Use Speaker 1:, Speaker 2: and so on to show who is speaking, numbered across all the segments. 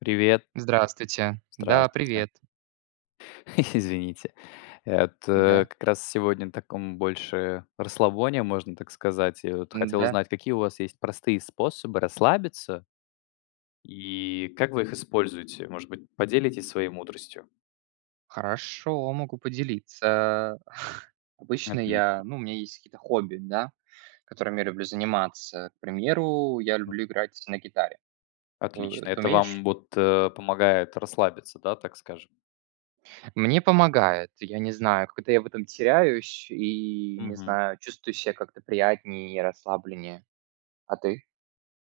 Speaker 1: Привет.
Speaker 2: Здравствуйте, да,
Speaker 1: Здравствуйте.
Speaker 2: привет.
Speaker 1: Извините. Вот, э,
Speaker 2: Да.
Speaker 1: как раз сегодня на таком больше расслабоне, можно так сказать. Я вот хотел
Speaker 2: Н-да.
Speaker 1: узнать, какие у вас есть простые способы расслабиться и как вы их используете? Может быть, поделитесь своей мудростью?
Speaker 2: Хорошо, могу поделиться, э. Обычно я
Speaker 1: Отлично.
Speaker 2: ну, у меня есть какие-то хобби, да, которыми я люблю заниматься. К примеру, я
Speaker 1: М.
Speaker 2: люблю играть на гитаре. Э,
Speaker 1: Отлично,
Speaker 2: ты
Speaker 1: это
Speaker 2: умеешь?
Speaker 1: вам вот, э, помогает расслабиться, да, так скажем?
Speaker 2: Мне помогает, я не знаю, когда я в этом теряюсь и, не
Speaker 1: Мгм.
Speaker 2: знаю, чувствую ся как-то приятнее и расслабленнее. А ты?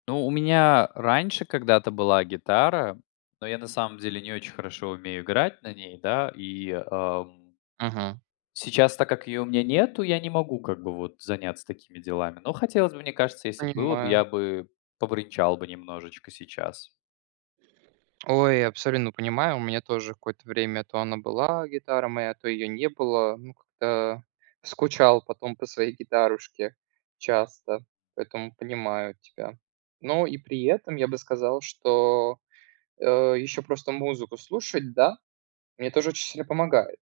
Speaker 1: Ну, у меня раньше когда-то была гитара, но я на самом деле не очень хорошо умею играть на ней, да, и, ам
Speaker 2: Мгм.
Speaker 1: сейчас, так как ее у меня нету, я не могу как бы вот заняться такими делами, но хотелось бы. Мне кажется, если бы было, я
Speaker 2: Понимаю.
Speaker 1: бы побренчал бы немножечко сейчас.
Speaker 2: Ой, абсолютно понимаю, у меня тоже какое-то время то она была, гитара моя, то ее не было. Ну, как-то. Скучал потом по своей гитарушке часто, поэтому понимаю тебя. Но и при этом я бы сказал, что, э, еще просто музыку слушать, да, мне тоже очень сильно помогает.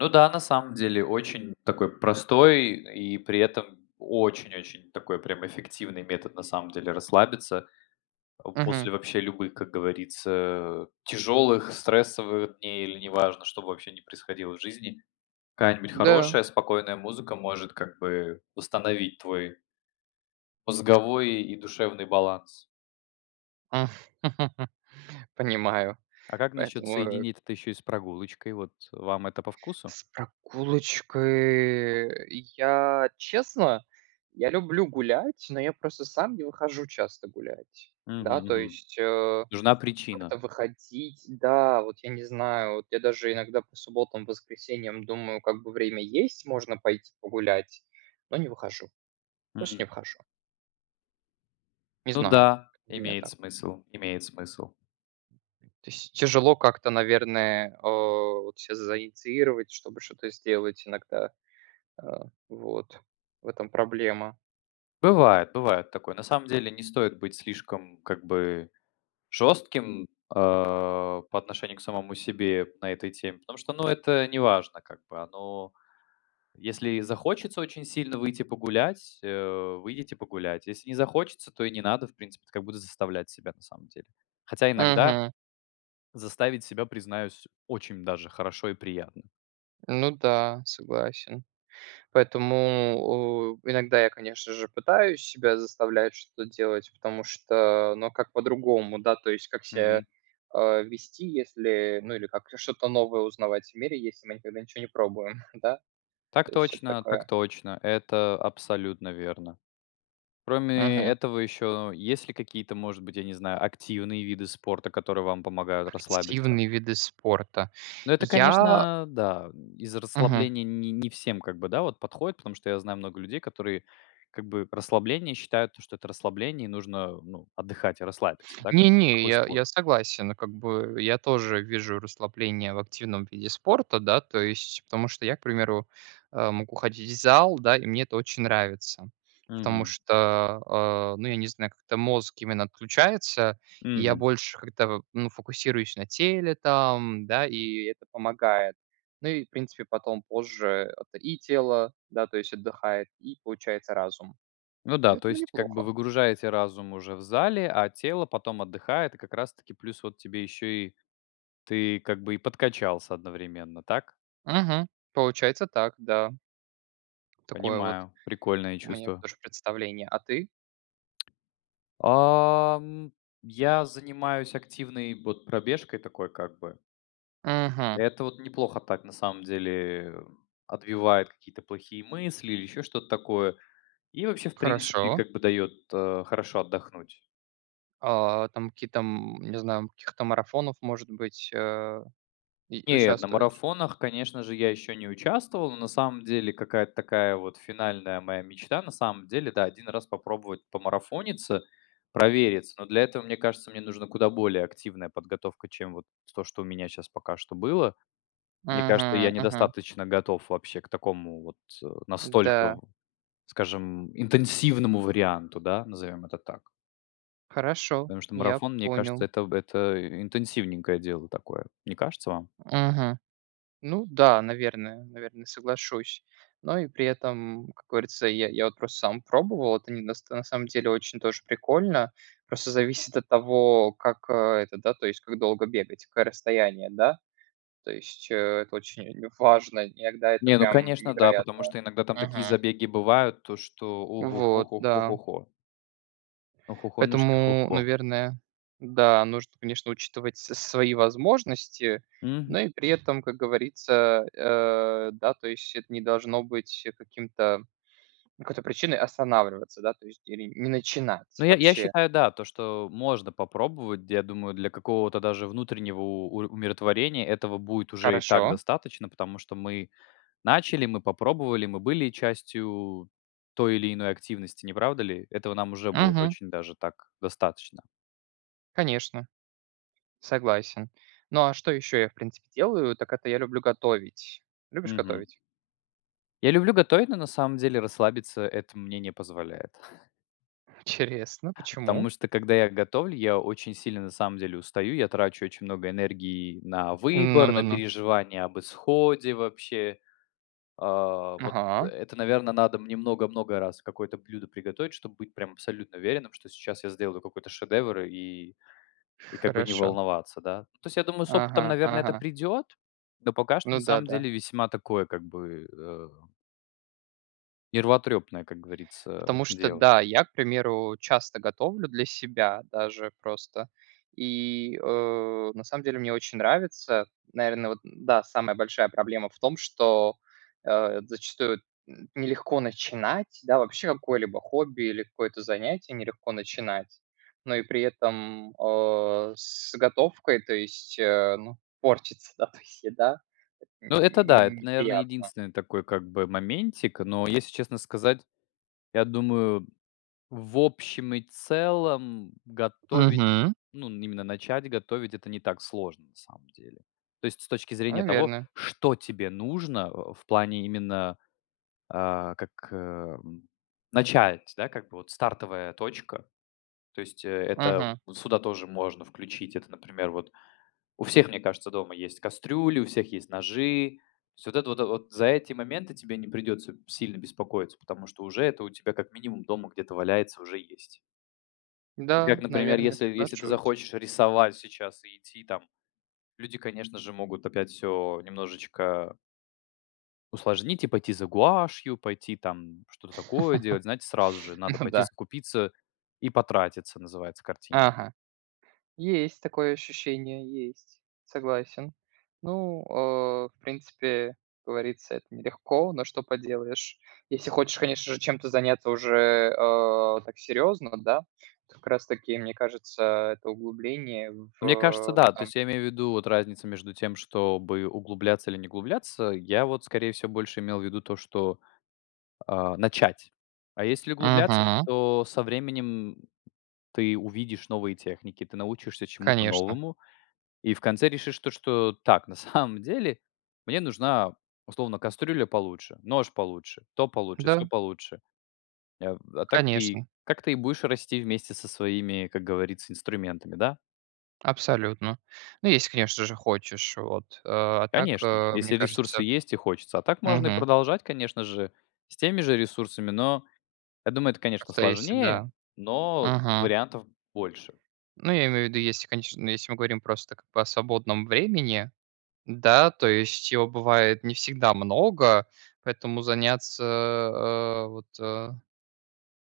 Speaker 1: Ну да, на самом деле очень такой простой и при этом очень-очень такой прям эффективный метод, на самом деле, расслабиться, э,
Speaker 2: Мгм.
Speaker 1: после вообще любых, как говорится, э, тяжелых стрессовых дней, или не важно, что бы вообще ни происходило в жизни. Какая-нибудь
Speaker 2: Да.
Speaker 1: хорошая спокойная музыка может как бы восстановить твой мозговой и душевный баланс.
Speaker 2: Понимаю,
Speaker 1: А как насчет
Speaker 2: поэтому, э
Speaker 1: соединить это еще и с прогулочкой? Вот вам это по вкусу?
Speaker 2: С прогулочкой- я, честно, я люблю гулять,- но я просто сам не выхожу часто гулять.
Speaker 1: Мгм
Speaker 2: Да, то
Speaker 1: мгм.
Speaker 2: есть, э,
Speaker 1: Нужна
Speaker 2: как-то
Speaker 1: причина.
Speaker 2: выходить, да, вот я не знаю, вот я даже иногда по субботам, воскресеньям думаю: "Как бы время есть, можно пойти погулять",- но не выхожу, просто
Speaker 1: М.
Speaker 2: не выхожу. Не
Speaker 1: Ну
Speaker 2: знаю,
Speaker 1: да,
Speaker 2: как бы у меня
Speaker 1: имеет
Speaker 2: так.
Speaker 1: смысл, имеет смысл.
Speaker 2: То есть тяжело как-то, наверное, о, вот щас заинициировать, чтобы что-то сделать. Иногда, э, вот в этом проблема.
Speaker 1: Бывает, бывает такое. На самом деле не стоит быть слишком, как бы, жестким, э, по отношению к самому себе на этой теме, потому что, ну, это не важно, как бы оно. Если и захочется очень сильно выйти погулять- э, выйдите погулять, если не захочется, то и не надо, в принципе, заставлять себя. Хотя иногда
Speaker 2: Мгм.
Speaker 1: заставить себя, признаюсь, очень даже хорошо и приятно
Speaker 2: Ну да, согласен. Поэтому, о, иногда я, конечно же, пытаюсь себя заставлять что-то делать, потому что, ну, а как по-другому? Да, то есть как ся,
Speaker 1: Мгм.
Speaker 2: а, вести, если, ну, или как что-то новое узнавать в мире, если мы никогда ничего не пробуем, да?
Speaker 1: Так
Speaker 2: То есть вот
Speaker 1: точно, так
Speaker 2: такое.
Speaker 1: точно, это абсолютно верно. Кроме
Speaker 2: Мгм.
Speaker 1: этого, еще есть ли какие-то, может быть, я не знаю, активные виды спорта, которые вам помогают расслабиться?
Speaker 2: Активные виды спорта.
Speaker 1: Но это,
Speaker 2: Я
Speaker 1: конечно, да, из
Speaker 2: Мгм.
Speaker 1: расслабления не не не всем, как бы, да, вот подходит, потому что я знаю много людей, которые, как бы расслабление считают, то, что это расслабление нужно, ну, отдыхать и расслабиться, да, как
Speaker 2: Не
Speaker 1: бы.
Speaker 2: не,
Speaker 1: Какой
Speaker 2: я
Speaker 1: спорт?
Speaker 2: я согласен как бы. Я тоже вижу расслабление в активном виде спорта, да, то есть, потому что я, к примеру, э, мог уходить в зал, да, и мне это очень нравится. Потому
Speaker 1: Мгм.
Speaker 2: что, а, ну, я не знаю, как-то мозг именно отключается, и я
Speaker 1: Мгм.
Speaker 2: больше как-то, ну, фокусируюсь на теле, там, да, и это помогает. Ну, и, в принципе, потом, позже, это и тело, да, то есть отдыхает, и, получается, разум.
Speaker 1: Ну да. То
Speaker 2: Поэтому
Speaker 1: есть как бы
Speaker 2: неплохо.
Speaker 1: выгружаете разум уже в зале, а тело потом отдыхает. И как раз таки плюс вот тебе еще, и ты как бы и подкачался одновременно, так?
Speaker 2: Мгм. Получается так, да. Такое вот.
Speaker 1: Понимаю, прикольное
Speaker 2: Мне
Speaker 1: чувство.
Speaker 2: тоже представление. А ты?
Speaker 1: Ам, я занимаюсь активной вот пробежкой такой, как бы.
Speaker 2: Мгм.
Speaker 1: Это вот неплохо так, на самом деле, отбивает какие-то плохие мысли или еще что-то такое, и вообще, в принципе,
Speaker 2: Хорошо.
Speaker 1: как бы дает, э, хорошо отдохнуть.
Speaker 2: А, там какие-то, м не знаю, в каких-то марафонах, может быть, э, и
Speaker 1: Нет, на
Speaker 2: участвовать?
Speaker 1: марафонах, конечно же, я еще не участвовал. Но, на самом деле, какая-то такая вот финальная моя мечта, на самом деле, да, 1 раз попробовать помарафониться, провериться, но для этого, мне кажется, мне нужна куда более активная подготовка, чем вот то, что у меня щас пока что было. Мне кажется,
Speaker 2: Мгм,
Speaker 1: я
Speaker 2: мгм.
Speaker 1: недостаточно готов вообще к такому вот, э, настолько,
Speaker 2: Да.
Speaker 1: скажем, интенсивному варианту, да, назовём это так.
Speaker 2: Хорошо.
Speaker 1: Потому что
Speaker 2: Я
Speaker 1: марафон, мне кажется,
Speaker 2: понял.
Speaker 1: это в это интенсивненькое дело такое. Не кажется вам?
Speaker 2: Мгм. Ну да, наверное наверное, соглашусь. Но и при этом, как говорится, я я вот просто сам пробовал, это не до на самом деле очень тоже прикольно, просто зависит от того, как, э, это да, то есть как долго бегать, какое расстояние, да, то есть, э, это очень важно, иногда это
Speaker 1: Не, ну
Speaker 2: прям
Speaker 1: конечно да,
Speaker 2: невероятно.
Speaker 1: потому что иногда там такие
Speaker 2: Мгм.
Speaker 1: забеги бывают, то что у-ху ху
Speaker 2: Вот.
Speaker 1: ху ху
Speaker 2: Да.
Speaker 1: ху ху. Охохонюшки,
Speaker 2: Поэтому,
Speaker 1: хо-хо.
Speaker 2: наверное, да, нужно, конечно, учитывать с свои возможности,
Speaker 1: Мгм.
Speaker 2: но и при этом, как говорится, э, да, то есть это не должно быть каким-то, какой-то причиной останавливаться, да, то есть или н не
Speaker 1: Ну,
Speaker 2: начинать
Speaker 1: я я
Speaker 2: вообще.
Speaker 1: считаю, да, то, что можно попробовать, я думаю, для какого-то даже внутреннего у умиротворения этого будет уже и так
Speaker 2: Хорошо.
Speaker 1: достаточно, потому что мы начали, мы попробовали, мы были частью той или иной активности, не правда ли? Этого нам уже будет
Speaker 2: Мгм.
Speaker 1: очень даже так достаточно.
Speaker 2: Конечно. Согласен. Ну, а что еще я, в принципе, делаю, так это я люблю готовить. Любишь
Speaker 1: Мгм.
Speaker 2: готовить?
Speaker 1: Я люблю готовить, но на самом деле расслабиться это мне не позволяет.
Speaker 2: Интересно. Почему?
Speaker 1: Потому что когда я готовлю, я очень сильно на самом деле устаю, я трачу очень много энергии на
Speaker 2: Ну
Speaker 1: выбор,
Speaker 2: ну
Speaker 1: на
Speaker 2: ну.
Speaker 1: переживания об исходе вообще. А, вот
Speaker 2: Ага.
Speaker 1: это, наверно, надо мне много-много раз какое-то блюдо приготовить, чтобы быть прям абсолютно уверенным, что сейчас я сделаю какой-то шедевр, и, и как бы не
Speaker 2: Хорошо.
Speaker 1: волноваться, да. То есть я думаю, с опытом,
Speaker 2: Ага.
Speaker 1: наверное, это
Speaker 2: Ага.
Speaker 1: придет. Но пока что,
Speaker 2: Ну
Speaker 1: на
Speaker 2: да,
Speaker 1: самом
Speaker 2: да.
Speaker 1: деле, весьма такое, как бы, э нервотрепное, как говорится,
Speaker 2: Потому что
Speaker 1: дело.
Speaker 2: да, я, к примеру, часто готовлю для себя даже просто. И, э, на самом деле мне очень нравится. Наверное, вот да, самая большая проблема в том, что, э, зачастую н нелегко начинать, да вообще какое-либо хобби или какое-то занятие нелегко начинать, но и при этом, о, с готовкой, то есть, э, ну, портится, да, то есть еда- это н
Speaker 1: Ну, это
Speaker 2: н
Speaker 1: да,
Speaker 2: ну,
Speaker 1: это, наверное,
Speaker 2: неприятно.
Speaker 1: единственный такой, как бы, моментик, но, если честно сказать, я думаю, в общем и целом готовить,
Speaker 2: Мгм.
Speaker 1: ну, именно начать готовить- это не так сложно на самом деле. То есть с точки зрения того,
Speaker 2: Наверное.
Speaker 1: что тебе нужно в плане именно, э, как, э, начать, да, как бы вот стартовая точка. То есть, э, это
Speaker 2: Мгм.
Speaker 1: сюда тоже можно включить. Это, например, вот у всех, мне кажется, дома есть кастрюли, у всех есть ножи. То есть вот это вот, за эти моменты тебе не придется сильно беспокоиться, потому что уже это у тебя как минимум дома где-то валяется, уже есть. Как,
Speaker 2: Да,
Speaker 1: например,
Speaker 2: наверное,
Speaker 1: если если ты
Speaker 2: соглашусь.
Speaker 1: захочешь рисовать сейчас и идти там люди, конечно же, могут опять всё немножечко усложнить и пойти за гуашью, пойти там что-то такое делать, знаете, сразу же надо
Speaker 2: Ну
Speaker 1: пойти
Speaker 2: да.
Speaker 1: закупиться и потратиться, называется, картина.
Speaker 2: Ага. Есть такое ощущение, есть. Согласен. Ну, э, в принципе, э, как говорится, это нелегко, но что поделаешь. Если хочешь, конечно же, чем-то заняться уже, а, так серьезно, да. Как раз таки, мне кажется, а, это углубление
Speaker 1: Мне кажется,
Speaker 2: в
Speaker 1: да. То
Speaker 2: сам
Speaker 1: есть я имею в виду вот разницу между тем, чтобы углубляться или не углубляться. Я вот, скорее всего, больше имел в виду то, что, а, начать. А если углубляться,
Speaker 2: Мгм.
Speaker 1: то со временем ты увидишь новые техники, ты научишься чему-то
Speaker 2: Конечно.
Speaker 1: новому и в конце решишь то, что: "Так, на самом деле мне нужна, условно, кастрюля получше, нож получше, то получше, сё
Speaker 2: Да.
Speaker 1: получше". Эв а так и
Speaker 2: Конечно.
Speaker 1: как ты и будешь расти вместе со своими, как говорится, инструментами, да?
Speaker 2: Абсолютно. Ну, если, конечно же, хочешь. Вот. А так,
Speaker 1: Конечно,
Speaker 2: а, мне
Speaker 1: если ресурсы
Speaker 2: кажется
Speaker 1: есть и хочется, а так можно и
Speaker 2: Мгм.
Speaker 1: продолжать, конечно же, с теми же ресурсами, но я думаю, это, конечно,
Speaker 2: Каста есть
Speaker 1: сложнее,
Speaker 2: всегда.
Speaker 1: но
Speaker 2: Мгм.
Speaker 1: вариантов больше.
Speaker 2: Ну, я имею в виду, если конеч если мы говорим просто, как бы о свободном времени, да, то есть, его бывает не всегда много, поэтому заняться, э, вот, э,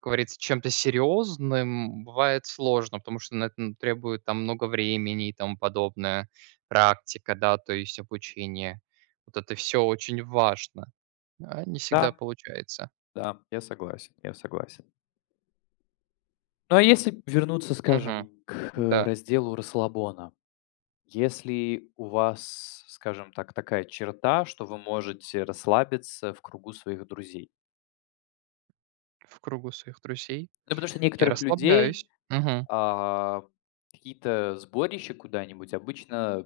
Speaker 2: как говорится, чем-то серьезным бывает сложно, потому что на это н требует там много времени и тому подобное. Практика, да, то есть обучение. Вот это всё очень важно, а не всегда
Speaker 1: Да.
Speaker 2: получается.
Speaker 1: Да, я согласен. Я согласен. Ну, а если вернуться,
Speaker 2: Мгм,
Speaker 1: скажем, к
Speaker 2: да.
Speaker 1: разделу расслабона, если у вас, скажем так, такая черта, что вы можете расслабиться в кругу своих друзей?
Speaker 2: В кругу своих друзей
Speaker 1: Да потому что у
Speaker 2: я
Speaker 1: некоторых людей,
Speaker 2: расслабляюсь. Мгм.
Speaker 1: а, какие-то сборища куда-нибудь обычно, а,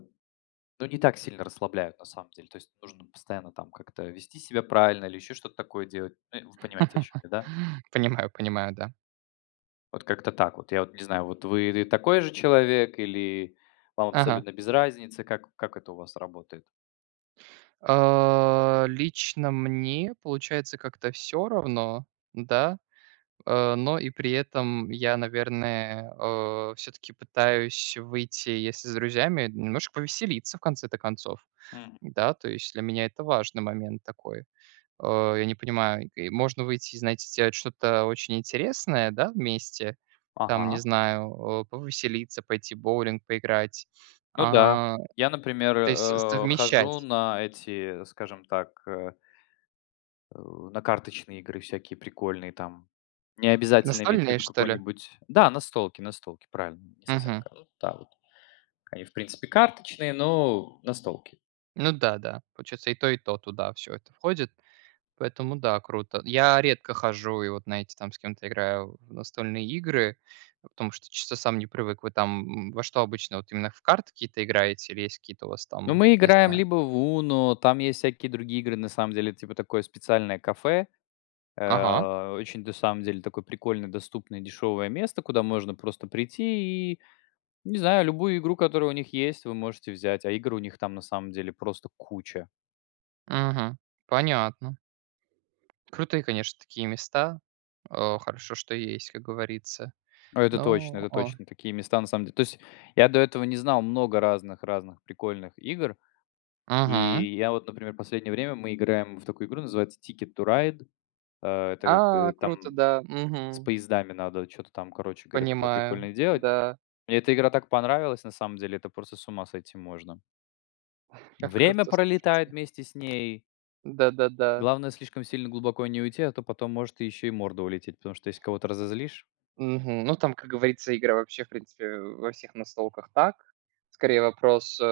Speaker 1: ну, не так сильно расслабляют на самом деле, то есть нужно постоянно там как-то вести себя правильно или еще что-то такое делать. Ну, вы понимаете, о чём я, да?
Speaker 2: Понимаю понимаю. Да.
Speaker 1: Вот как-то так вот. Я вот не знаю, вы, э, такой же человек или вам
Speaker 2: Ага.
Speaker 1: абсолютно без разницы, как как это у вас работает?
Speaker 2: А, лично мне, получается, как-то всё равно, да? А, но и при этом я, наверное, о, всё-таки пытаюсь выйти, если с друзьями, немножко повеселиться, в конце-то концов.
Speaker 1: М.
Speaker 2: Да, то есть для меня это важный момент такой. Э, я не понимаю, можно выйти и, знаете, сделать что-то очень интересное, да, вместе. Там, не
Speaker 1: Ага.
Speaker 2: знаю, а, повеселиться, пойти в боулинг поиграть.
Speaker 1: Ну да.
Speaker 2: А,
Speaker 1: Я, например,
Speaker 2: то есть
Speaker 1: э, э,
Speaker 2: совмещать.
Speaker 1: хожу на эти, скажем так, э э, на карточные игры всякие прикольные там. Не обязательно иметь в
Speaker 2: Настольные,
Speaker 1: виду
Speaker 2: что ли?
Speaker 1: какой-нибудь Да, настолки, настолки, правильно, не совсем.
Speaker 2: Мгм.
Speaker 1: [unintelligible] Да, вот. Они, в принципе, карточные, но настолки.
Speaker 2: Ну да, да, получается, и то, и то туда всё это входит, поэтому да, круто. Я редко хожу и, вот знаете, там с кем-то играю в настольные игры, потому что чё-то сам не привык. Вы там в во что обычно, вот именно в карты какие-то играете или есть у вас
Speaker 1: Ну,
Speaker 2: какие-то,
Speaker 1: мы
Speaker 2: не
Speaker 1: играем
Speaker 2: знаю.
Speaker 1: либо в UNO, там есть всякие другие игры. На самом деле это типа такое специальное кафе.
Speaker 2: Ага.
Speaker 1: Э, очень, на самом деле, такое прикольное, доступное, дешевое место, куда можно просто прийти, и, не знаю, любую игру, которая у них есть, вы можете взять, а игр у них там на самом деле просто куча.
Speaker 2: Мгм. Понятно. Крутые, конечно, такие места. Э, хорошо, что есть, как говорится,
Speaker 1: А, это точно,
Speaker 2: но
Speaker 1: это
Speaker 2: о
Speaker 1: точно такие места на самом дел то есть я до этого не знал много разных разных прикольных игр,
Speaker 2: Мгм.
Speaker 1: и я вот, например, в последнее время мы играем в такую игру, называется Ticket to Ride, э, так
Speaker 2: А,
Speaker 1: как
Speaker 2: круто,
Speaker 1: там
Speaker 2: да,
Speaker 1: с
Speaker 2: мгм.
Speaker 1: поездами надо чё-то там, короче говоря, такое
Speaker 2: Понимаю,
Speaker 1: прикольное делать.
Speaker 2: да.
Speaker 1: Мне эта игра так понравилась, на самом деле, это просто с ума сойти можно.
Speaker 2: Как
Speaker 1: Время
Speaker 2: круто,
Speaker 1: пролетает
Speaker 2: слушайте.
Speaker 1: вместе с ней.
Speaker 2: Да-да-да.
Speaker 1: Главное слишком сильно глубоко не уйти, а то потом может еще и морда улететь, потому что если кого-то разозлишь.
Speaker 2: Мгм, ну там, как говорится, игра вообще, в принципе, во всех настолках так. Скорее, вопрос, э,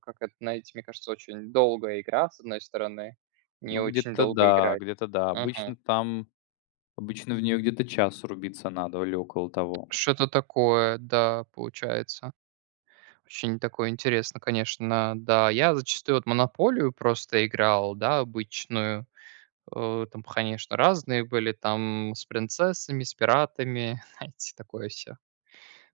Speaker 2: как на это знаете, мне кажется, очень долгая игра, с одной стороны, не
Speaker 1: Ну,
Speaker 2: очень
Speaker 1: где-то,
Speaker 2: долго
Speaker 1: да,
Speaker 2: играть.
Speaker 1: где-то, да. Обычно
Speaker 2: Мгм.
Speaker 1: там, обычно в нее где-то час рубиться надо или около того.
Speaker 2: Что-то такое, да, получается. Очень такое интересное, конечно. Да, я зачастую вот в "Монополию" просто играл, да, обычную. О, там, конечно, разные были, там, с принцессами, с пиратами, знаете, такое всё.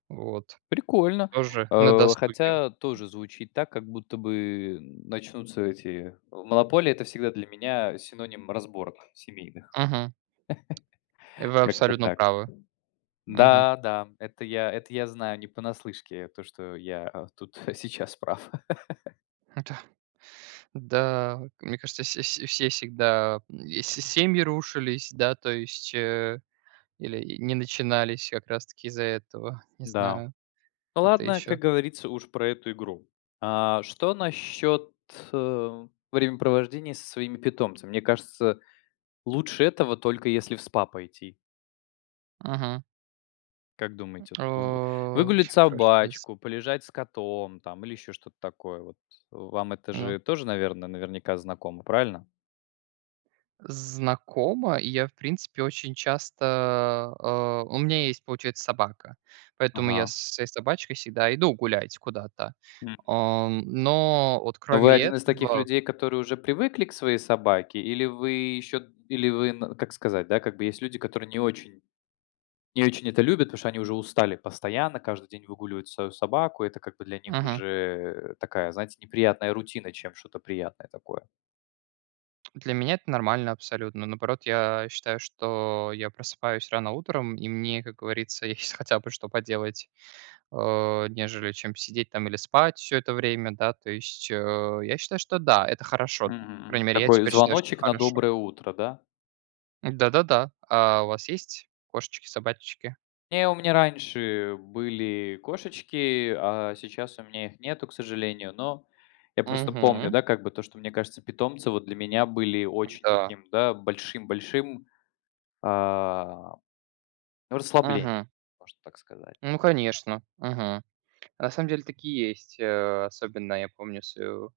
Speaker 2: Вот.
Speaker 1: Прикольно,
Speaker 2: Тоже на
Speaker 1: э,
Speaker 2: досуге.
Speaker 1: хотя тоже звучит так, как будто бы начнутся эти в "Монополии"- это всегда для меня синоним разборок семейных.
Speaker 2: Мгм. И вы
Speaker 1: Как-то
Speaker 2: абсолютно
Speaker 1: так.
Speaker 2: правы. Мгм.
Speaker 1: Да, да, это я это я знаю не понаслышке, э, то что я, а, тут сейчас прав.
Speaker 2: Да. Да. Мне кажется, вс вс все всегда, и с семьи рушились, да, то есть, э, или не начинались как раз таки из-за этого, не
Speaker 1: Да.
Speaker 2: знаю, это
Speaker 1: Ладно,
Speaker 2: еще.
Speaker 1: как говорится, уж про эту игру. А что насчет, э, времяпровождения со своими питомцами? Мне кажется, лучше этого только если в СПА пойти.
Speaker 2: Мгм.
Speaker 1: Как
Speaker 2: Э,
Speaker 1: думаете? Вот вы выгулять
Speaker 2: прям в прошлом месяце.
Speaker 1: собачку, полежать с котом там или еще что-то такое. Вот, вам это
Speaker 2: Ну.
Speaker 1: же тоже, наверно, наверняка знакомо, правильно?
Speaker 2: Знакомо. И я, в принципе, очень часто, а у меня есть, получается, собака. Поэтому я
Speaker 1: Ага.
Speaker 2: со с своей собачкой всегда иду гулять куда-то.
Speaker 1: М.
Speaker 2: А, но вот
Speaker 1: Вы
Speaker 2: кроме
Speaker 1: один из таких
Speaker 2: этого.
Speaker 1: людей, которые уже привыкли к своей собаке, или вы еще или вы на как сказать, да, как бы есть люди, которые не очень, не очень это любят, потому что они уже устали постоянно, каждый день выгуливать свою собаку, и это как бы для них
Speaker 2: Мгм.
Speaker 1: уже такая, знаете, неприятная рутина, чем что-то приятное такое.
Speaker 2: Для меня это нормально абсолютно. Наоборот, я считаю, что я просыпаюсь рано утром и мне, как говорится, есть хотя бы что поделать, а, нежели, чем сидеть там или спать всё это время, да. То есть, э, я считаю, что да, это хорошо. По
Speaker 1: Мгм, мгм.
Speaker 2: крайней мере, я
Speaker 1: Такой
Speaker 2: теперь считаю, что
Speaker 1: звоночек на
Speaker 2: хорошо.
Speaker 1: доброе утро, да?
Speaker 2: Да-да-да. А у вас есть кошечки, собачечки?
Speaker 1: Нет, у меня раньше были кошечки, а сейчас у меня их нету, к сожалению, но я просто помню,
Speaker 2: Мгм.
Speaker 1: да, как бы то, что, мне кажется, питомцы, вот для меня, были очень
Speaker 2: Да.
Speaker 1: таким, да, большим-большим, а, ну, расслаблением,
Speaker 2: Мгм.
Speaker 1: можно так сказать.
Speaker 2: Ну, конечно. Мгм. На самом деле, так и есть, э, особенно я помню свою,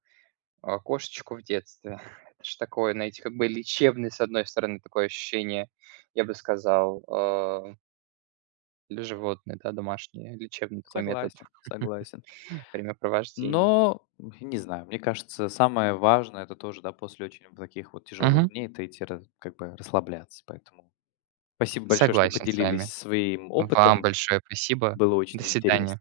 Speaker 2: а, кошечку в детстве. Это же такое, знаете, как бы лечебное с одной стороны, такое ощущение, я бы сказал, а или животные, да, домашние, лечебный такой метод
Speaker 1: Согласен, согласен.
Speaker 2: времяпровождения.
Speaker 1: Но, м, не знаю, мне кажется, самое важное- это тоже, да, после очень таких вот тяжелых
Speaker 2: Мгм.
Speaker 1: дней- это идти рас как бы расслабляться, поэтому. Спасибо большое, что
Speaker 2: Согласен с
Speaker 1: поделились
Speaker 2: вами,
Speaker 1: своим
Speaker 2: вам
Speaker 1: опытом.
Speaker 2: большое спасибо.
Speaker 1: Было
Speaker 2: До
Speaker 1: очень интересно.
Speaker 2: свидания.